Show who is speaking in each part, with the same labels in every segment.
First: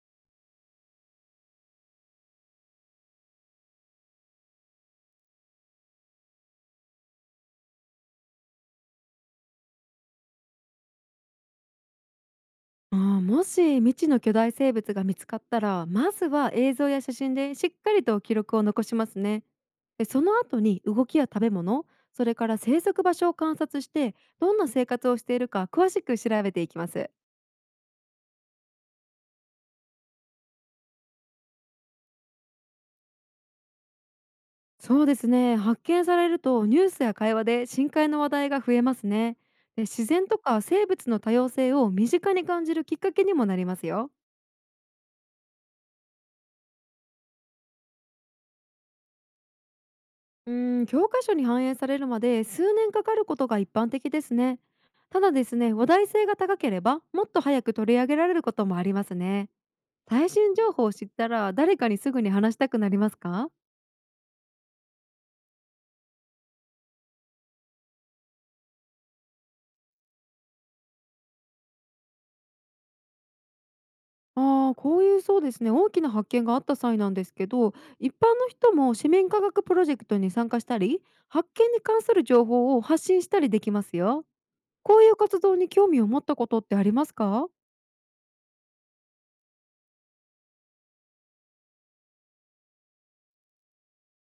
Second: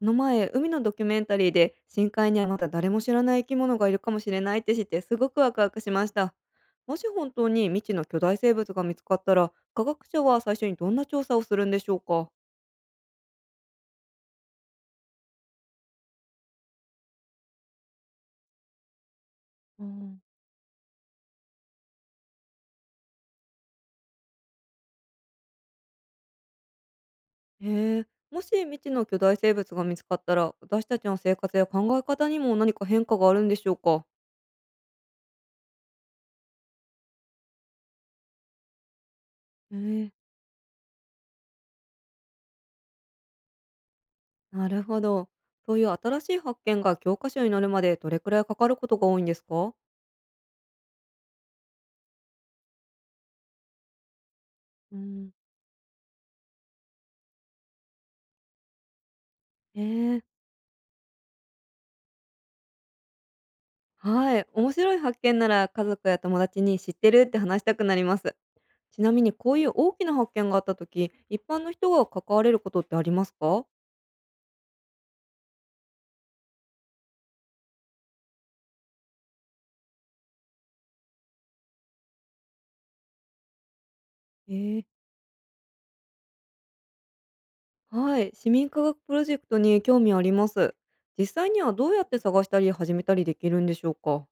Speaker 1: この前、海のドキュメンタリーで深海にはまだ誰も知らない生き物がいるかもしれないって知ってすごくワクワクしました。もし本当に未知の巨大生物が見つかったら、科学者は最初にどんな調査をするんでしょうか？
Speaker 2: ああ、もし未知の巨大生物が見つかったら、まずは映像や写真でしっかりと記録を残しますね。
Speaker 1: う
Speaker 2: で
Speaker 1: ん。
Speaker 2: その後に動きや食べ物、それから生息場所を観察して、どんな生活をしているか詳しく調べていきます。
Speaker 1: へえ。もし未知の巨大生物が見つかったら、私たちの生活や考え方にも何か変化があるんでしょうか？
Speaker 2: そうですね、発見されるとニュースや会話で深海の話題が増えますね。
Speaker 1: え
Speaker 2: で自
Speaker 1: え。
Speaker 2: 然とか生物の多様性を身近に感じるきっかけにもなりますよ。
Speaker 1: なるほど。そういう新しい発見が教科書に載るまでどれくらいかかることが多いんですか？
Speaker 2: 教科書に反映されるまで数年かかることが一般的ですね。
Speaker 1: う
Speaker 2: た
Speaker 1: ん。
Speaker 2: だですね、話題性が高ければもっと早く取り上げられることもありますね。
Speaker 1: え
Speaker 2: 最
Speaker 1: え。
Speaker 2: 新情報を知ったら誰かにすぐに話したくなりますか？
Speaker 1: はい、面白い発見なら家族や友達に知ってるって話したくなります。ちなみにこういう大きな発見があった時、一般の人が関われることってありますか？
Speaker 2: ああ、こういうそうですね、大きな発見があった際なんですけど、一般の人も市民科学プロジェクトに参加したり、発見に関する情報を発信したりできますよ。
Speaker 1: えー。
Speaker 2: こういう活動に興味を持ったことってありますか？
Speaker 1: はい、市民科学プロジェクトに興味あります。実際にはどうやって探したり始めたりできるんでしょうか？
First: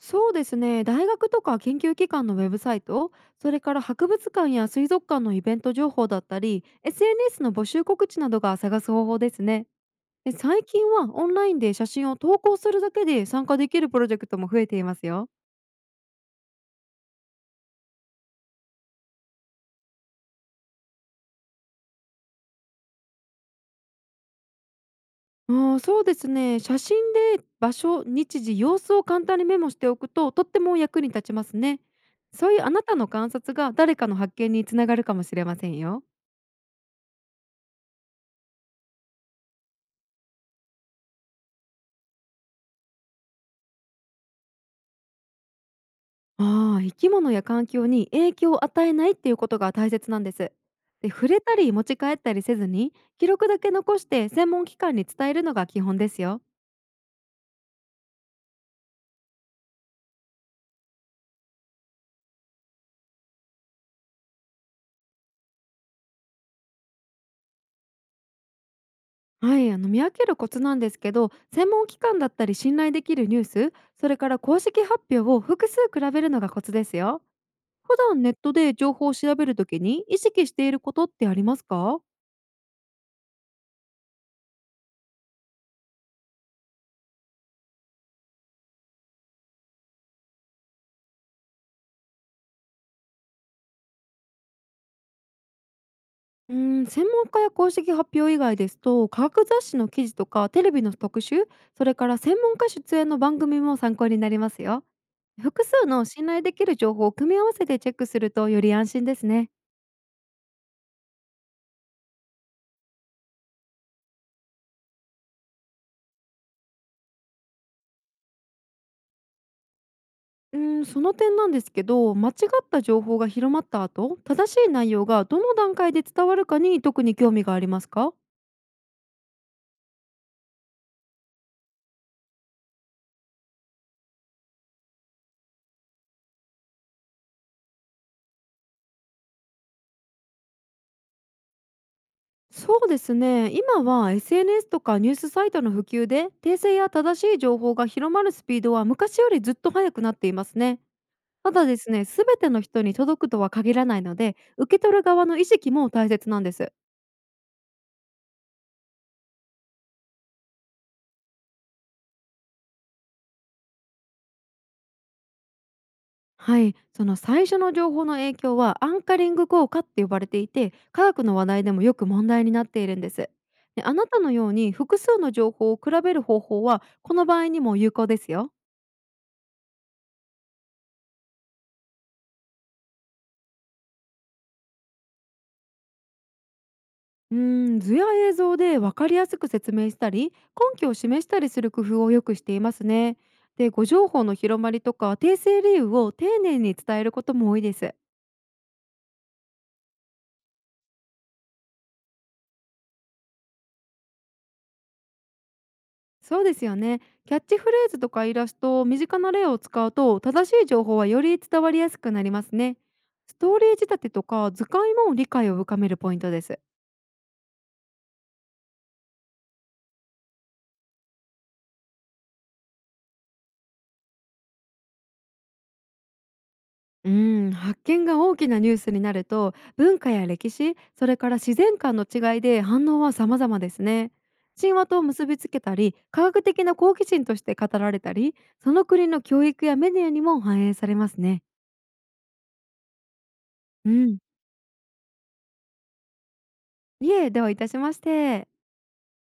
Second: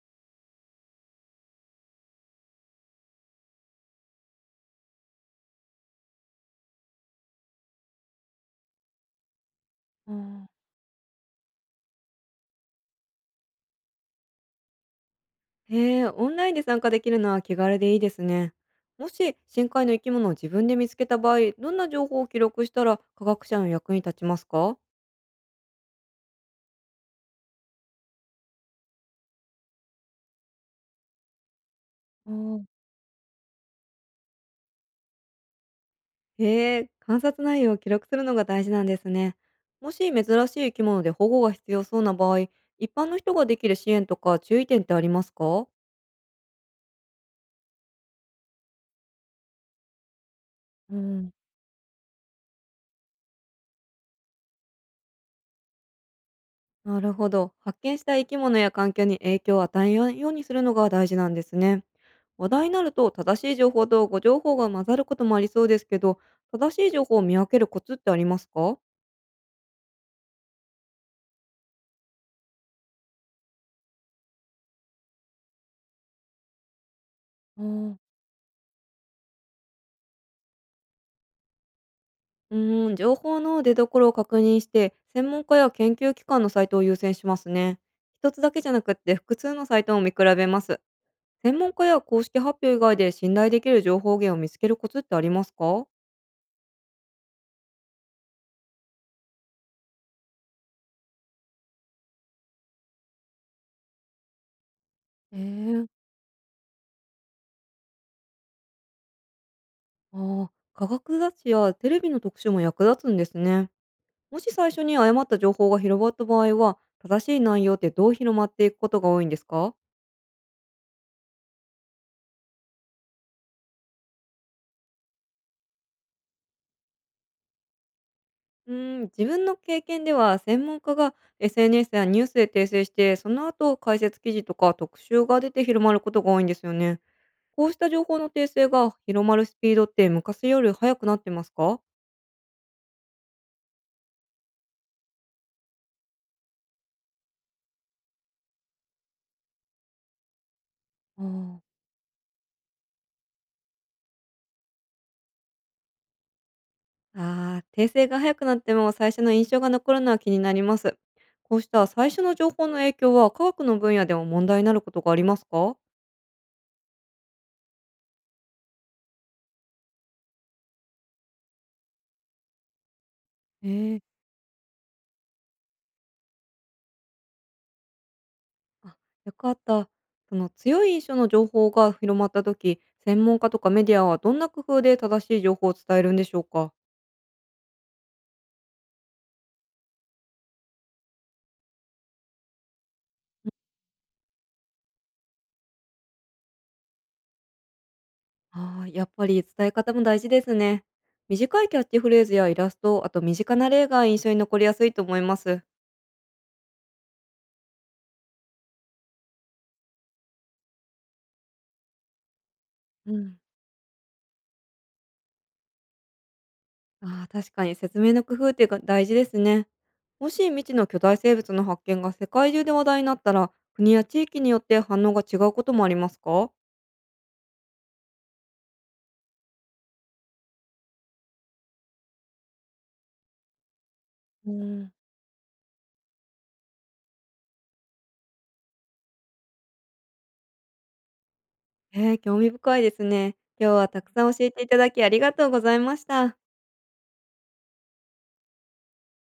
Speaker 2: そうですね、大学とか研究機関のウェブサイト、それから博物館や水族館のイベント情報だったり、 SNS の募集告知などが探す方法ですね。
Speaker 1: あ
Speaker 2: で
Speaker 1: ー。
Speaker 2: 最近はオンラインで写真を投稿するだけで参加できるプロジェクトも増えていますよ。
Speaker 1: へえ、オンラインで参加できるのは気軽でいいですね。もし深海の生き物を自分で見つけた場合、どんな情報を記録したら科学者の役に立ちますか？
Speaker 2: あー、そうですね、写真で場所、日時、様子を簡単にメモしておくととっても役に立ちますね。そういうあなたの観察が誰かの発見につながるかもしれませんよ。
Speaker 1: へえ、観察内容を記録するのが大事なんですね。もし珍しい生き物で保護が必要そうな場合、一般の人ができる支援とか注意点ってありますか？
Speaker 2: ああ、生き物や環境に影響を与えないっていうことが大切なんです。
Speaker 1: う
Speaker 2: で、触
Speaker 1: ん。
Speaker 2: れたり持ち帰ったりせずに、記録だけ残して専門機関に伝えるのが基本ですよ。
Speaker 1: なるほど。発見した生き物や環境に影響を与えないようにするのが大事なんですね。話題になると正しい情報と誤情報が混ざることもありそうですけど、正しい情報を見分けるコツってありますか？
Speaker 2: はい、見分けるコツなんですけど、専門機関だったり信頼できるニュース、それから公式発表を複数比べるのがコツですよ。
Speaker 1: あ
Speaker 2: 普
Speaker 1: ー。
Speaker 2: 段ネットで情報を調べるときに意識していることってありますか？
Speaker 1: うーん、情報の出所を確認して、専門家や研究機関のサイトを優先しますね。一つだけじゃなくって複数のサイトを見比べます。専門家や公式発表以外で信頼できる情報源を見つけるコツってありますか？
Speaker 2: うん、専門家や公式発表以外ですと、科学雑誌の記事とかテレビの特集、それから専門家出演の番組も参考になりますよ。
Speaker 1: え
Speaker 2: 複
Speaker 1: ー。
Speaker 2: 数の信頼できる情報を組み合わせてチェックするとより安心ですね。
Speaker 1: ああ、科学雑誌やテレビの特集も役立つんですね。もし最初に誤った情報が広まった場合は、正しい内容ってどう広まっていくことが多いんですか？
Speaker 2: うん、その点なんですけど、間違った情報が広まった後、正しい内容がどの段階で伝わるかに特に興味がありますか？
Speaker 1: うーん、自分の経験では専門家が SNS やニュースで訂正してその後解説記事とか特集が出て広まることが多いんですよね。こうした情報の訂正が広まるスピードって昔より速くなってますか？
Speaker 2: そうですね、今は SNS とかニュースサイトの普及で訂正や正しい情報が広まるスピードは昔よりずっと速くなっていますね。
Speaker 1: あ
Speaker 2: た
Speaker 1: ー。
Speaker 2: だですね、すべての人に届くとは限らないので、受け取る側の意識も大切なんです。
Speaker 1: あー訂正が速くなっても最初の印象が残るのは気になります。こうした最初の情報の影響は科学の分野でも問題になることがありますか？
Speaker 2: はい、その最初の情報の影響はアンカリング効果って呼ばれていて、科学の話題でもよく問題になっているんです。であ
Speaker 1: え。
Speaker 2: なたのように複数の情報を比べる方法は、この場合にも有効ですよ。
Speaker 1: あ、よかった。その強い印象の情報が広まった時、専門家とかメディアはどんな工夫で正しい情報を伝えるんでしょうか？
Speaker 2: うーん、図や映像で分かりやすく説明したり、根拠を示したりする工夫をよくしていますね。で、誤情報の広まりとか訂正理由を丁寧に伝えることも多いです。
Speaker 1: ああ、やっぱり伝え方も大事ですね。短いキャッチフレーズやイラスト、あと身近な例が印象に残りやすいと思います。
Speaker 2: そうですよね。キャッチフレーズとかイラスト、身近な例を使うと、正しい情報はより伝わりやすくなりますね。
Speaker 1: うん。
Speaker 2: ストーリー仕立てとか図解も理解を深めるポイントです。
Speaker 1: ああ、確かに説明の工夫ってが大事ですね。もし未知の巨大生物の発見が世界中で話題になったら、国や地域によって反応が違うこともありますか？
Speaker 2: うん、発見が大きなニュースになると、文化や歴史、それから自然観の違いで反応は様々ですね。
Speaker 1: う
Speaker 2: 神話
Speaker 1: ん。
Speaker 2: と結びつけたり、科学的な好奇心として語られたり、その国の教育やメディアにも反映されますね。
Speaker 1: えー興味深いですね。今日は
Speaker 2: う
Speaker 1: たく
Speaker 2: ん、
Speaker 1: さん教えていただきありがとうございました。
Speaker 2: いえ、ではいたしまして。